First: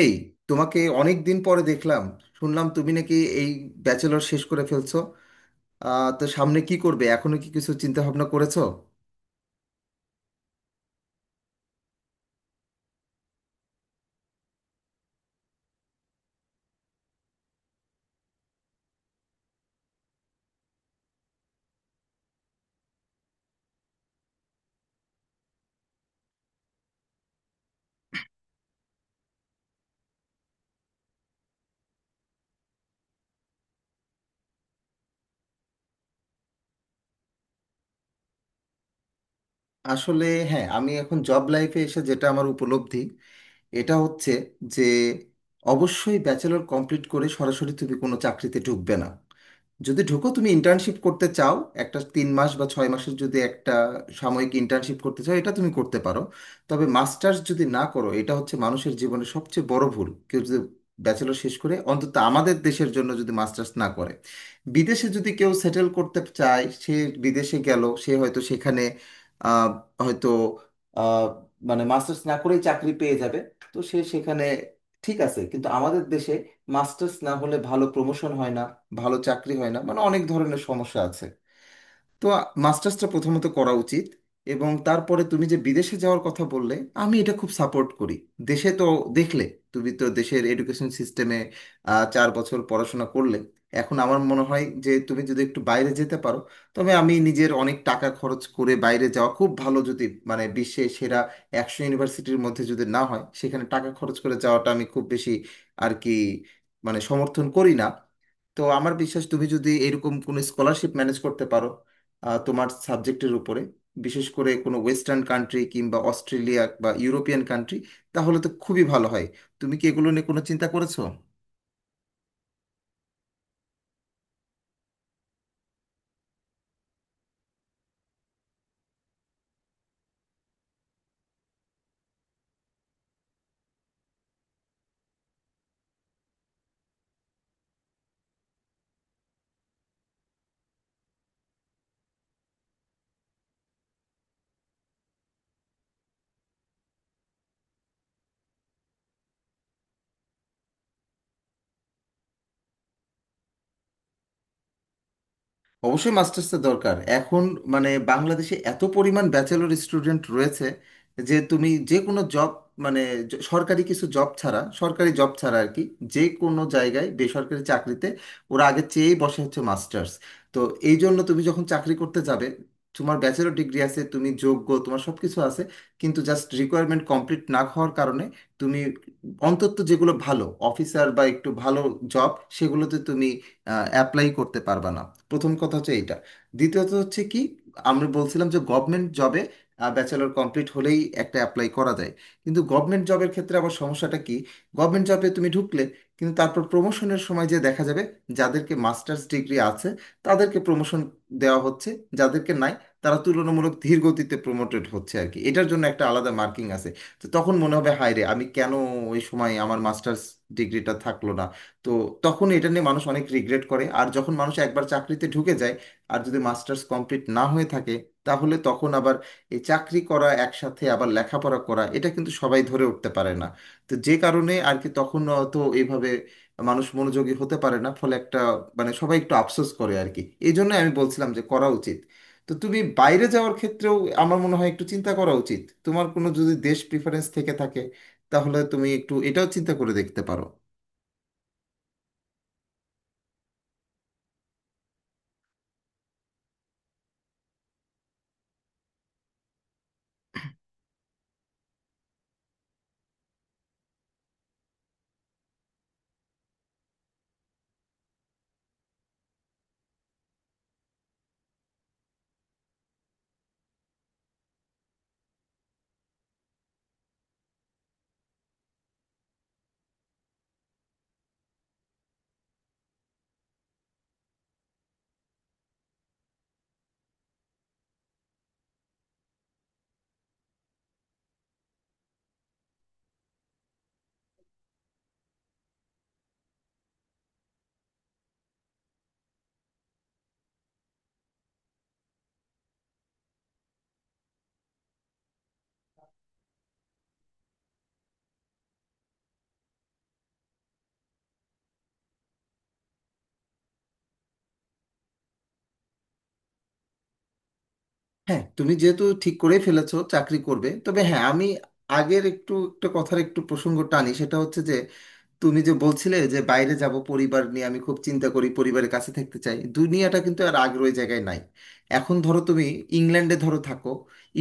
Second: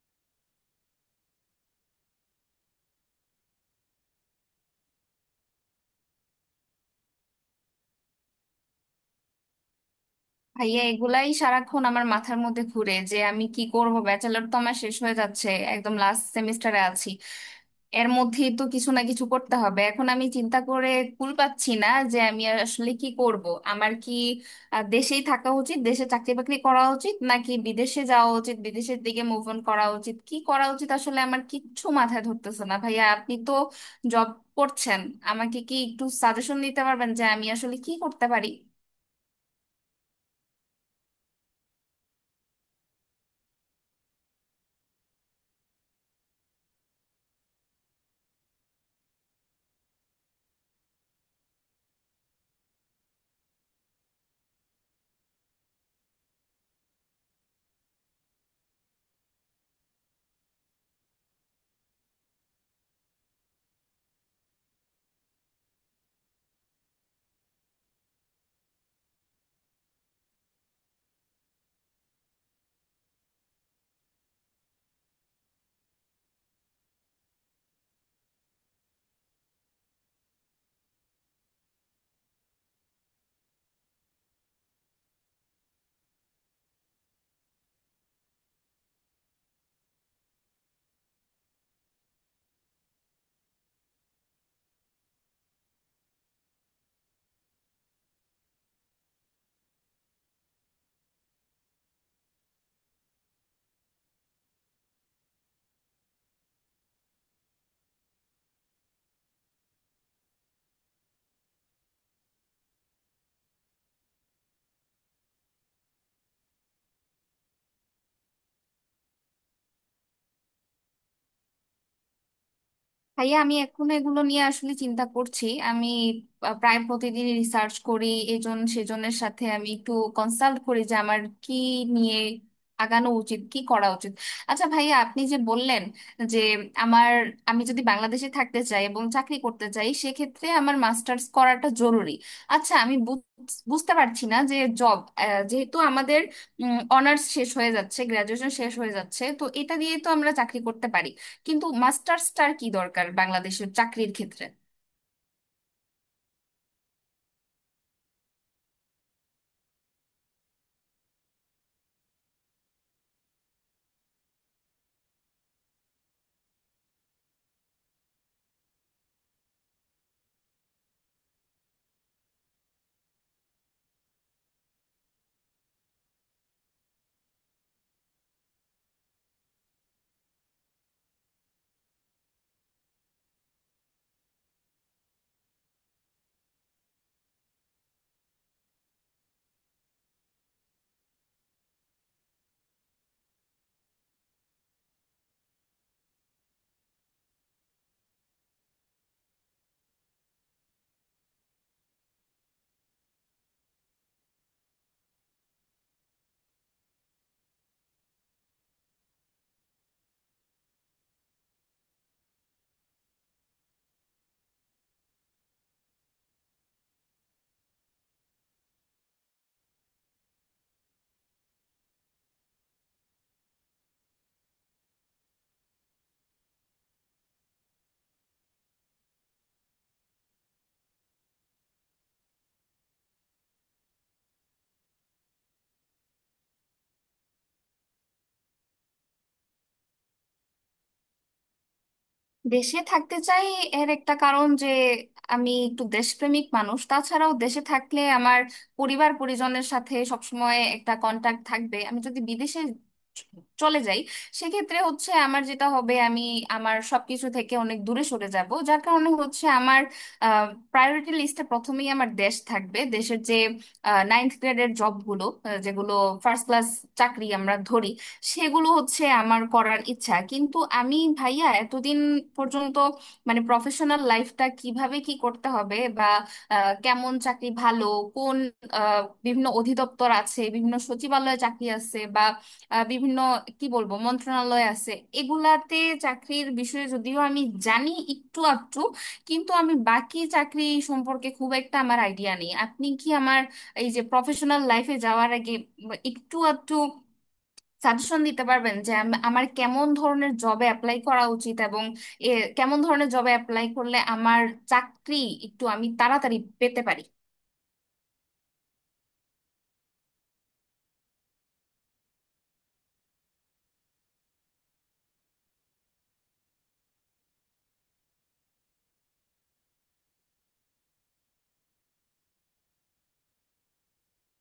এই, তোমাকে অনেক দিন পরে দেখলাম। শুনলাম তুমি নাকি এই ব্যাচেলর শেষ করে ফেলছো। তো সামনে কি করবে? এখনো কি কিছু চিন্তা ভাবনা করেছো? ভাইয়া, এগুলাই সারাক্ষণ আমার মাথার মধ্যে ঘুরে যে আমি কি করব। ব্যাচেলর তো আমার শেষ হয়ে যাচ্ছে, একদম লাস্ট সেমিস্টারে আছি। এর মধ্যেই তো কিছু না কিছু করতে হবে। এখন আমি চিন্তা করে কুল পাচ্ছি না যে আমি আর আসলে কি করব। আমার কি দেশেই থাকা উচিত, দেশে চাকরি বাকরি করা উচিত নাকি বিদেশে যাওয়া উচিত, বিদেশের দিকে মুভ অন করা উচিত, কি করা উচিত আসলে আমার কিচ্ছু মাথায় ধরতেছে না। ভাইয়া, আপনি তো জব করছেন, আমাকে কি একটু সাজেশন দিতে পারবেন যে আমি আসলে কি করতে পারি? আসলে হ্যাঁ, আমি এখন জব লাইফে এসে যেটা আমার উপলব্ধি এটা হচ্ছে যে অবশ্যই ব্যাচেলর কমপ্লিট করে সরাসরি তুমি কোনো চাকরিতে ঢুকবে না। যদি ঢুকো, তুমি ইন্টার্নশিপ করতে চাও, একটা 3 মাস বা 6 মাসের যদি একটা সাময়িক ইন্টার্নশিপ করতে চাও, এটা তুমি করতে পারো। তবে মাস্টার্স যদি না করো, এটা হচ্ছে মানুষের জীবনে সবচেয়ে বড় ভুল। কেউ যদি ব্যাচেলর শেষ করে, অন্তত আমাদের দেশের জন্য যদি মাস্টার্স না করে, বিদেশে যদি কেউ সেটেল করতে চায়, সে বিদেশে গেল, সে হয়তো সেখানে আহ, হয়তো আহ, মানে মাস্টার্স না করেই চাকরি পেয়ে যাবে। তো সে সেখানে ঠিক আছে, কিন্তু আমাদের দেশে মাস্টার্স না হলে ভালো প্রমোশন হয় না, ভালো চাকরি হয় না, মানে অনেক ধরনের সমস্যা আছে। তো মাস্টার্সটা প্রথমত করা উচিত, এবং তারপরে তুমি যে বিদেশে যাওয়ার কথা বললে, আমি এটা খুব সাপোর্ট করি। দেশে তো দেখলে, তুমি তো দেশের এডুকেশন সিস্টেমে 4 বছর পড়াশোনা করলে। এখন আমার মনে হয় যে তুমি যদি একটু বাইরে যেতে পারো, তবে আমি নিজের অনেক টাকা খরচ করে বাইরে যাওয়া খুব ভালো, যদি মানে বিশ্বের সেরা 100 ইউনিভার্সিটির মধ্যে যদি না হয়, সেখানে টাকা খরচ করে যাওয়াটা আমি খুব বেশি আর কি মানে সমর্থন করি না। তো আমার বিশ্বাস তুমি যদি এরকম কোনো স্কলারশিপ ম্যানেজ করতে পারো, তোমার সাবজেক্টের উপরে, বিশেষ করে কোনো ওয়েস্টার্ন কান্ট্রি কিংবা অস্ট্রেলিয়া বা ইউরোপিয়ান কান্ট্রি, তাহলে তো খুবই ভালো হয়। তুমি কি এগুলো নিয়ে কোনো চিন্তা করেছো? ভাইয়া, আমি এখন এগুলো নিয়ে আসলে চিন্তা করছি, আমি প্রায় প্রতিদিন রিসার্চ করি। এজন সেজনের সাথে আমি একটু কনসাল্ট করি যে আমার কি নিয়ে আগানো উচিত, কি করা উচিত। আচ্ছা ভাইয়া, আপনি যে বললেন যে আমার আমি যদি বাংলাদেশে থাকতে চাই এবং চাকরি করতে চাই সেক্ষেত্রে আমার মাস্টার্স করাটা জরুরি। আচ্ছা, আমি বুঝতে পারছি না যে জব, যেহেতু আমাদের অনার্স শেষ হয়ে যাচ্ছে, গ্রাজুয়েশন শেষ হয়ে যাচ্ছে, তো এটা দিয়ে তো আমরা চাকরি করতে পারি, কিন্তু মাস্টার্সটার কি দরকার বাংলাদেশের চাকরির ক্ষেত্রে? অবশ্যই মাস্টার্সের দরকার এখন। মানে বাংলাদেশে এত পরিমাণ ব্যাচেলর স্টুডেন্ট রয়েছে যে তুমি যে কোনো জব, মানে সরকারি কিছু জব ছাড়া, সরকারি জব ছাড়া আর কি, যে কোনো জায়গায় বেসরকারি চাকরিতে ওরা আগে চেয়েই বসে হচ্ছে মাস্টার্স। তো এই জন্য তুমি যখন চাকরি করতে যাবে, তোমার ব্যাচেলর ডিগ্রি আছে, তুমি যোগ্য, তোমার সব কিছু আছে, কিন্তু জাস্ট রিকোয়ারমেন্ট কমপ্লিট না হওয়ার কারণে তুমি অন্তত যেগুলো ভালো অফিসার বা একটু ভালো জব, সেগুলোতে তুমি অ্যাপ্লাই করতে পারবা না। প্রথম কথা হচ্ছে এইটা। দ্বিতীয়ত হচ্ছে কি, আমরা বলছিলাম যে গভর্নমেন্ট জবে ব্যাচেলর কমপ্লিট হলেই একটা অ্যাপ্লাই করা যায়, কিন্তু গভর্নমেন্ট জবের ক্ষেত্রে আবার সমস্যাটা কি, গভর্নমেন্ট জবে তুমি ঢুকলে, কিন্তু তারপর প্রমোশনের সময় যে দেখা যাবে যাদেরকে মাস্টার্স ডিগ্রি আছে তাদেরকে প্রমোশন দেওয়া হচ্ছে, যাদেরকে নাই তারা তুলনামূলক ধীর গতিতে প্রমোটেড হচ্ছে আর কি, এটার জন্য একটা আলাদা মার্কিং আছে। তো তখন মনে হবে হায় রে আমি কেন ওই সময় আমার মাস্টার্স ডিগ্রিটা থাকলো না। তো তখন এটা নিয়ে মানুষ অনেক রিগ্রেট করে, আর যখন মানুষ একবার চাকরিতে ঢুকে যায় আর যদি মাস্টার্স কমপ্লিট না হয়ে থাকে, তাহলে তখন আবার এই চাকরি করা একসাথে আবার লেখাপড়া করা, এটা কিন্তু সবাই ধরে উঠতে পারে না। তো যে কারণে আর কি তখন, তো এইভাবে মানুষ মনোযোগী হতে পারে না, ফলে একটা মানে সবাই একটু আফসোস করে আর কি। এই জন্য আমি বলছিলাম যে করা উচিত। তো তুমি বাইরে যাওয়ার ক্ষেত্রেও আমার মনে হয় একটু চিন্তা করা উচিত। তোমার কোনো যদি দেশ প্রিফারেন্স থেকে থাকে, তাহলে তুমি একটু এটাও চিন্তা করে দেখতে পারো। দেশে থাকতে চাই এর একটা কারণ যে আমি একটু দেশপ্রেমিক মানুষ। তাছাড়াও দেশে থাকলে আমার পরিবার পরিজনের সাথে সবসময় একটা কন্টাক্ট থাকবে। আমি যদি বিদেশে চ- চলে যাই, সেক্ষেত্রে হচ্ছে আমার যেটা হবে, আমি আমার সবকিছু থেকে অনেক দূরে সরে যাব। যার কারণে হচ্ছে আমার প্রায়োরিটি লিস্টে প্রথমেই আমার দেশ থাকবে। দেশের যে নাইনথ গ্রেডের জবগুলো, যেগুলো ফার্স্ট ক্লাস চাকরি আমরা ধরি, সেগুলো হচ্ছে আমার করার ইচ্ছা। কিন্তু আমি ভাইয়া এতদিন পর্যন্ত মানে প্রফেশনাল লাইফটা কিভাবে কি করতে হবে বা কেমন চাকরি ভালো, কোন বিভিন্ন অধিদপ্তর আছে, বিভিন্ন সচিবালয়ে চাকরি আছে বা বিভিন্ন কি বলবো মন্ত্রণালয় আছে, এগুলাতে চাকরির বিষয়ে যদিও আমি জানি একটু আধটু, কিন্তু আমি বাকি চাকরি সম্পর্কে খুব একটা আমার আইডিয়া নেই। আপনি কি আমার এই যে প্রফেশনাল লাইফে যাওয়ার আগে বা একটু আধটু সাজেশন দিতে পারবেন যে আমার কেমন ধরনের জবে অ্যাপ্লাই করা উচিত এবং এ, কেমন ধরনের জবে অ্যাপ্লাই করলে আমার চাকরি একটু আমি তাড়াতাড়ি পেতে পারি? হ্যাঁ, তুমি যেহেতু ঠিক করেই ফেলেছো চাকরি করবে, তবে হ্যাঁ, আমি আগের একটু একটা কথার একটু প্রসঙ্গ টানি। সেটা হচ্ছে যে তুমি যে বলছিলে যে বাইরে যাব, পরিবার নিয়ে আমি খুব চিন্তা করি, পরিবারের কাছে থাকতে চাই, দুনিয়াটা কিন্তু আর আগের ওই জায়গায় নাই। এখন ধরো তুমি ইংল্যান্ডে ধরো থাকো।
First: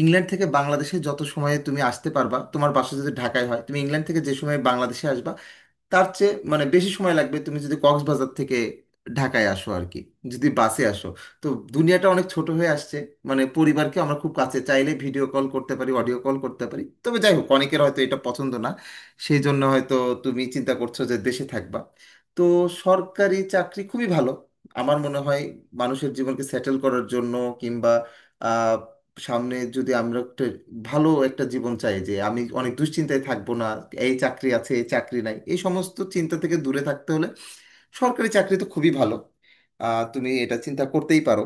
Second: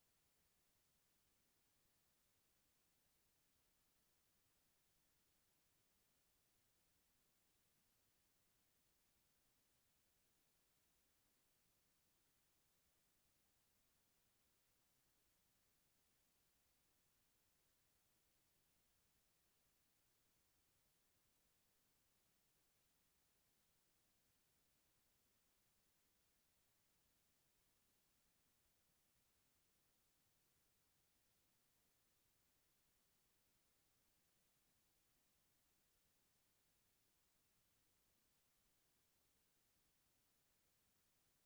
ইংল্যান্ড থেকে বাংলাদেশে যত সময়ে তুমি আসতে পারবা, তোমার বাসা যদি ঢাকায় হয়, তুমি ইংল্যান্ড থেকে যে সময়ে বাংলাদেশে আসবা, তার চেয়ে মানে বেশি সময় লাগবে তুমি যদি কক্সবাজার থেকে ঢাকায় আসো আর কি, যদি বাসে আসো। তো দুনিয়াটা অনেক ছোট হয়ে আসছে। মানে পরিবারকে আমরা খুব কাছে চাইলে ভিডিও কল করতে পারি, অডিও কল করতে পারি, তবে যাই হোক অনেকের হয়তো এটা পছন্দ না, সেই জন্য হয়তো তুমি চিন্তা করছো যে দেশে থাকবা। তো সরকারি চাকরি খুবই ভালো আমার মনে হয় মানুষের জীবনকে সেটেল করার জন্য, কিংবা সামনে যদি আমরা একটা ভালো একটা জীবন চাই যে আমি অনেক দুশ্চিন্তায় থাকবো না, এই চাকরি আছে এই চাকরি নাই এই সমস্ত চিন্তা থেকে দূরে থাকতে হলে সরকারি চাকরি তো খুবই ভালো। তুমি এটা চিন্তা করতেই পারো,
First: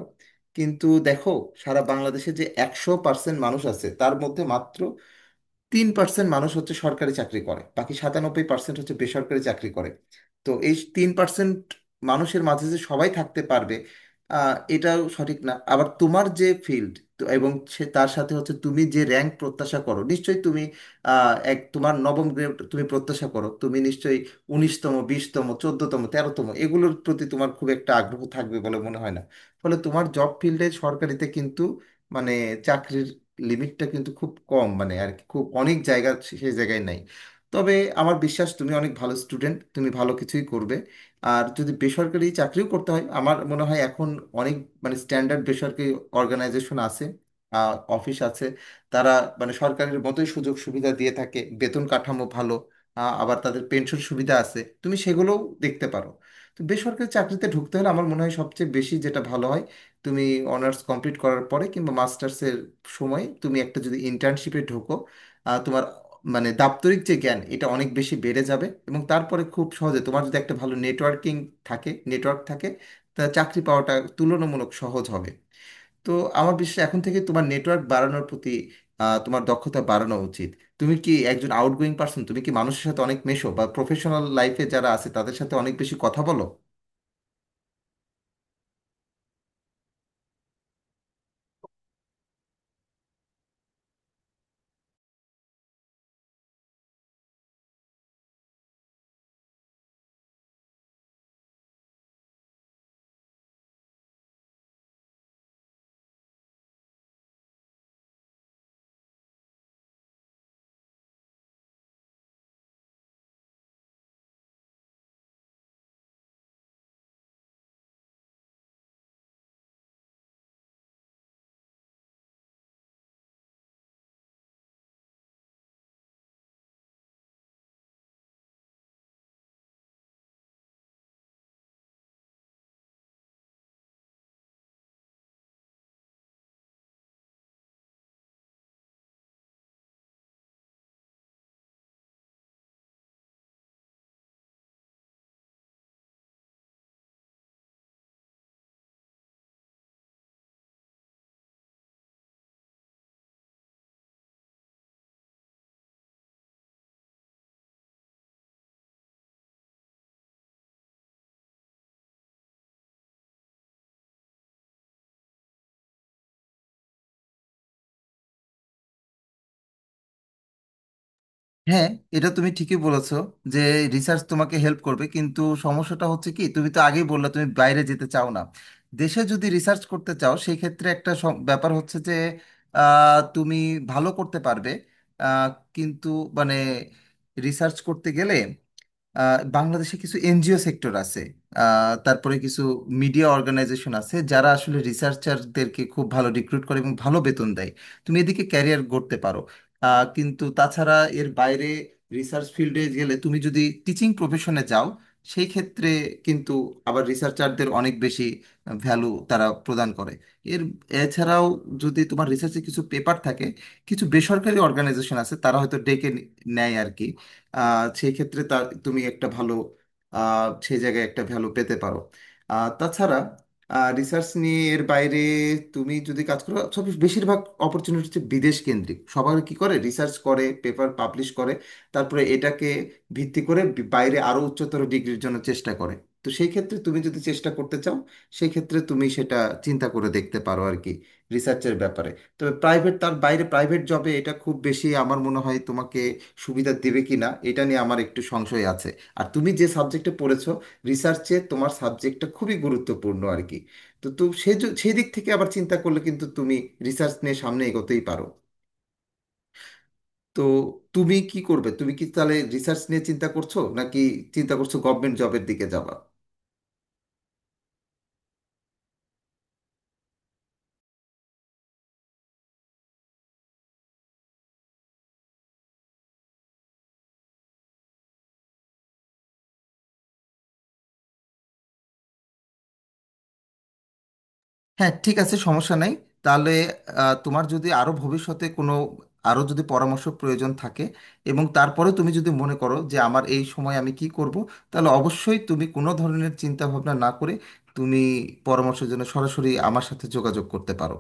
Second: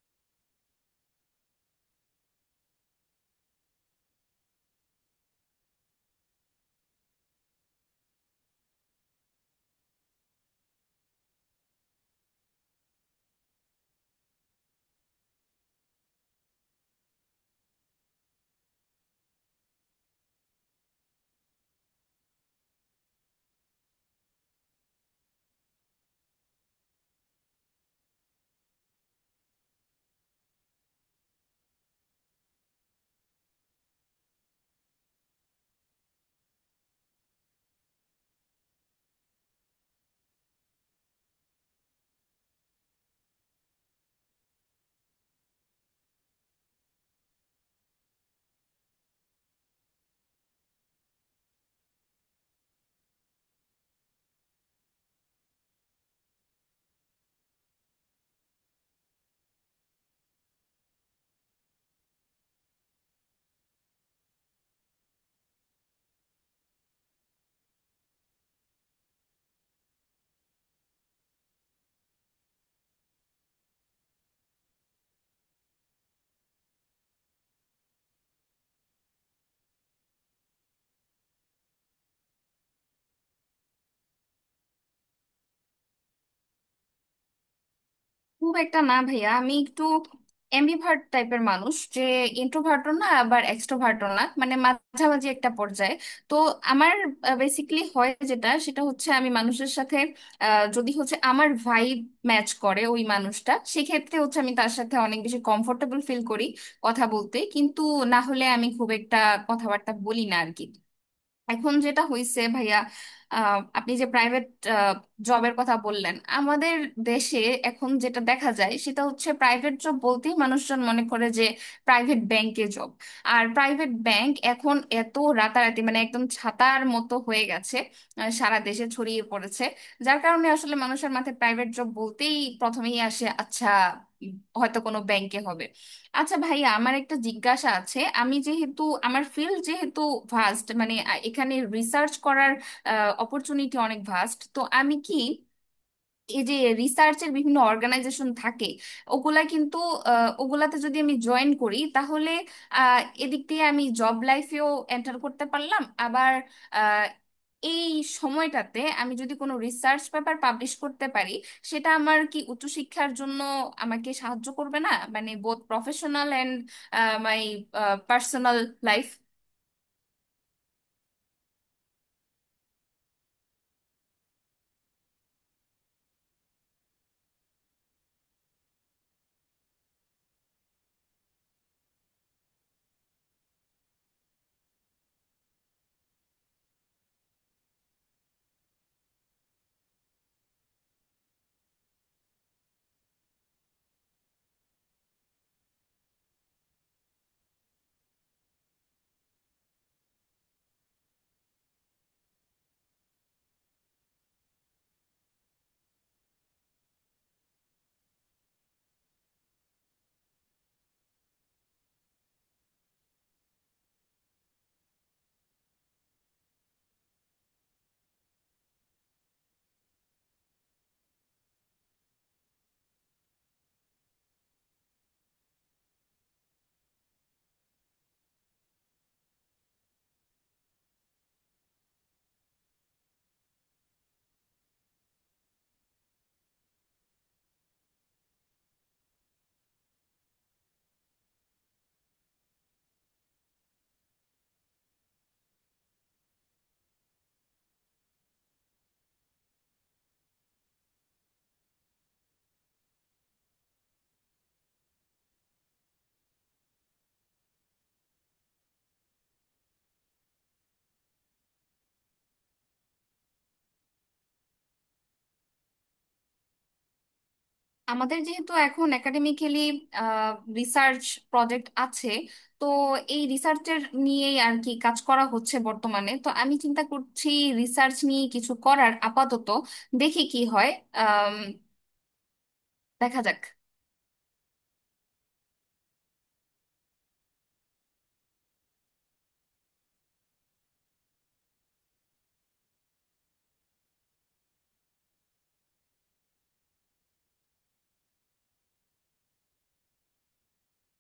কিন্তু দেখো সারা বাংলাদেশে যে 100% মানুষ আছে, তার মধ্যে মাত্র 3% মানুষ হচ্ছে সরকারি চাকরি করে, বাকি 97% হচ্ছে বেসরকারি চাকরি করে। তো এই 3% মানুষের মাঝে যে সবাই থাকতে পারবে, এটাও সঠিক না। আবার তোমার যে ফিল্ড এবং সে তার সাথে হচ্ছে তুমি যে র্যাঙ্ক প্রত্যাশা করো, নিশ্চয়ই তুমি এক তোমার নবম গ্রেড তুমি প্রত্যাশা করো, তুমি নিশ্চয়ই 19তম, 20তম, 14তম, 13তম এগুলোর প্রতি তোমার খুব একটা আগ্রহ থাকবে বলে মনে হয় না। ফলে তোমার জব ফিল্ডে সরকারিতে কিন্তু মানে চাকরির লিমিটটা কিন্তু খুব কম, মানে আর কি খুব অনেক জায়গা সেই জায়গায় নাই। তবে আমার বিশ্বাস তুমি অনেক ভালো স্টুডেন্ট, তুমি ভালো কিছুই করবে। আর যদি বেসরকারি চাকরিও করতে হয়, আমার মনে হয় এখন অনেক মানে স্ট্যান্ডার্ড বেসরকারি অর্গানাইজেশন আছে, অফিস আছে, তারা মানে সরকারের মতোই সুযোগ সুবিধা দিয়ে থাকে, বেতন কাঠামো ভালো। আবার তাদের পেনশন সুবিধা আছে, তুমি সেগুলোও দেখতে পারো। তো বেসরকারি চাকরিতে ঢুকতে হলে আমার মনে হয় সবচেয়ে বেশি যেটা ভালো হয় তুমি অনার্স কমপ্লিট করার পরে কিংবা মাস্টার্সের সময় তুমি একটা যদি ইন্টার্নশিপে ঢোকো, তোমার মানে দাপ্তরিক যে জ্ঞান এটা অনেক বেশি বেড়ে যাবে, এবং তারপরে খুব সহজে তোমার যদি একটা ভালো নেটওয়ার্কিং থাকে, নেটওয়ার্ক থাকে, তা চাকরি পাওয়াটা তুলনামূলক সহজ হবে। তো আমার বিশ্বাস এখন থেকে তোমার নেটওয়ার্ক বাড়ানোর প্রতি তোমার দক্ষতা বাড়ানো উচিত। তুমি কি একজন আউটগোয়িং পার্সন? তুমি কি মানুষের সাথে অনেক মেশো বা প্রফেশনাল লাইফে যারা আছে তাদের সাথে অনেক বেশি কথা বলো? খুব একটা না ভাইয়া, আমি একটু এমবিভার্ট টাইপের মানুষ, যে ইন্ট্রোভার্টও না আবার এক্সট্রোভার্টও না, মানে মাঝামাঝি একটা পর্যায়ে। তো আমার বেসিকলি হয় যেটা, সেটা হচ্ছে আমি মানুষের সাথে যদি হচ্ছে আমার ভাইব ম্যাচ করে ওই মানুষটা, সেক্ষেত্রে হচ্ছে আমি তার সাথে অনেক বেশি কমফোর্টেবল ফিল করি কথা বলতে। কিন্তু না হলে আমি খুব একটা কথাবার্তা বলি না আর কি। এখন যেটা হইছে ভাইয়া, আপনি যে প্রাইভেট জবের কথা বললেন, আমাদের দেশে এখন যেটা দেখা যায় সেটা হচ্ছে প্রাইভেট জব বলতেই মানুষজন মনে করে যে প্রাইভেট ব্যাংকে জব। আর প্রাইভেট ব্যাংক এখন এত রাতারাতি মানে একদম ছাতার মতো হয়ে গেছে, সারা দেশে ছড়িয়ে পড়েছে। যার কারণে আসলে মানুষের মাথায় প্রাইভেট জব বলতেই প্রথমেই আসে, আচ্ছা, উম, হয়তো কোনো ব্যাংকে হবে। আচ্ছা ভাইয়া, আমার একটা জিজ্ঞাসা আছে। আমি যেহেতু, আমার ফিল্ড যেহেতু ভাস্ট, মানে এখানে রিসার্চ করার অপরচুনিটি অনেক ভাস্ট, তো আমি কি এই যে রিসার্চের বিভিন্ন অর্গানাইজেশন থাকে ওগুলা কিন্তু ওগুলাতে যদি আমি জয়েন করি, তাহলে এদিক দিয়ে আমি জব লাইফেও এন্টার করতে পারলাম, আবার আহ, এই সময়টাতে আমি যদি কোনো রিসার্চ পেপার পাবলিশ করতে পারি সেটা আমার কি উচ্চশিক্ষার জন্য আমাকে সাহায্য করবে না? মানে both professional and my personal life. হ্যাঁ, এটা তুমি ঠিকই বলেছো যে রিসার্চ তোমাকে হেল্প করবে, কিন্তু সমস্যাটা হচ্ছে কি তুমি তো আগেই বললে তুমি বাইরে যেতে চাও না। দেশে যদি রিসার্চ করতে চাও, সেই ক্ষেত্রে একটা ব্যাপার হচ্ছে যে তুমি ভালো করতে পারবে। আহ, কিন্তু মানে রিসার্চ করতে গেলে বাংলাদেশে কিছু এনজিও সেক্টর আছে, তারপরে কিছু মিডিয়া অর্গানাইজেশন আছে যারা আসলে রিসার্চারদেরকে খুব ভালো রিক্রুট করে এবং ভালো বেতন দেয়। তুমি এদিকে ক্যারিয়ার গড়তে পারো। কিন্তু তাছাড়া এর বাইরে রিসার্চ ফিল্ডে গেলে তুমি যদি টিচিং প্রফেশনে যাও সেই ক্ষেত্রে কিন্তু আবার রিসার্চারদের অনেক বেশি ভ্যালু তারা প্রদান করে। এর এছাড়াও যদি তোমার রিসার্চে কিছু পেপার থাকে, কিছু বেসরকারি অর্গানাইজেশন আছে তারা হয়তো ডেকে নেয় আর কি। সেই ক্ষেত্রে তার তুমি একটা ভালো সেই জায়গায় একটা ভ্যালু পেতে পারো। তাছাড়া রিসার্চ নিয়ে এর বাইরে তুমি যদি কাজ করো, সব বেশিরভাগ অপরচুনিটি হচ্ছে বিদেশ কেন্দ্রিক। সবার কি করে রিসার্চ করে পেপার পাবলিশ করে তারপরে এটাকে ভিত্তি করে বাইরে আরো উচ্চতর ডিগ্রির জন্য চেষ্টা করে। তো সেই ক্ষেত্রে তুমি যদি চেষ্টা করতে চাও, সেই ক্ষেত্রে তুমি সেটা চিন্তা করে দেখতে পারো আর কি রিসার্চের ব্যাপারে। তো প্রাইভেট, তার বাইরে প্রাইভেট জবে এটা খুব বেশি আমার মনে হয় তোমাকে সুবিধা দেবে কি না এটা নিয়ে আমার একটু সংশয় আছে। আর তুমি যে সাবজেক্টে পড়েছো, রিসার্চে তোমার সাবজেক্টটা খুবই গুরুত্বপূর্ণ আর কি। তো তো সে সেই দিক থেকে আবার চিন্তা করলে কিন্তু তুমি রিসার্চ নিয়ে সামনে এগোতেই পারো। তো তুমি কি করবে? তুমি কি তাহলে রিসার্চ নিয়ে চিন্তা করছো, নাকি চিন্তা করছো গভর্নমেন্ট জবের দিকে যাবা? আমাদের যেহেতু এখন একাডেমিক্যালি রিসার্চ প্রজেক্ট আছে, তো এই রিসার্চের নিয়েই আর কি কাজ করা হচ্ছে বর্তমানে। তো আমি চিন্তা করছি রিসার্চ নিয়ে কিছু করার। আপাতত দেখি কি হয়, আম, দেখা যাক। হ্যাঁ, ঠিক আছে, সমস্যা নাই। তাহলে তোমার যদি আরো ভবিষ্যতে কোনো আরো যদি পরামর্শ প্রয়োজন থাকে, এবং তারপরে তুমি যদি মনে করো যে আমার এই সময় আমি কি করব, তাহলে অবশ্যই তুমি কোনো ধরনের চিন্তা ভাবনা না করে তুমি পরামর্শের জন্য সরাসরি আমার সাথে যোগাযোগ করতে পারো।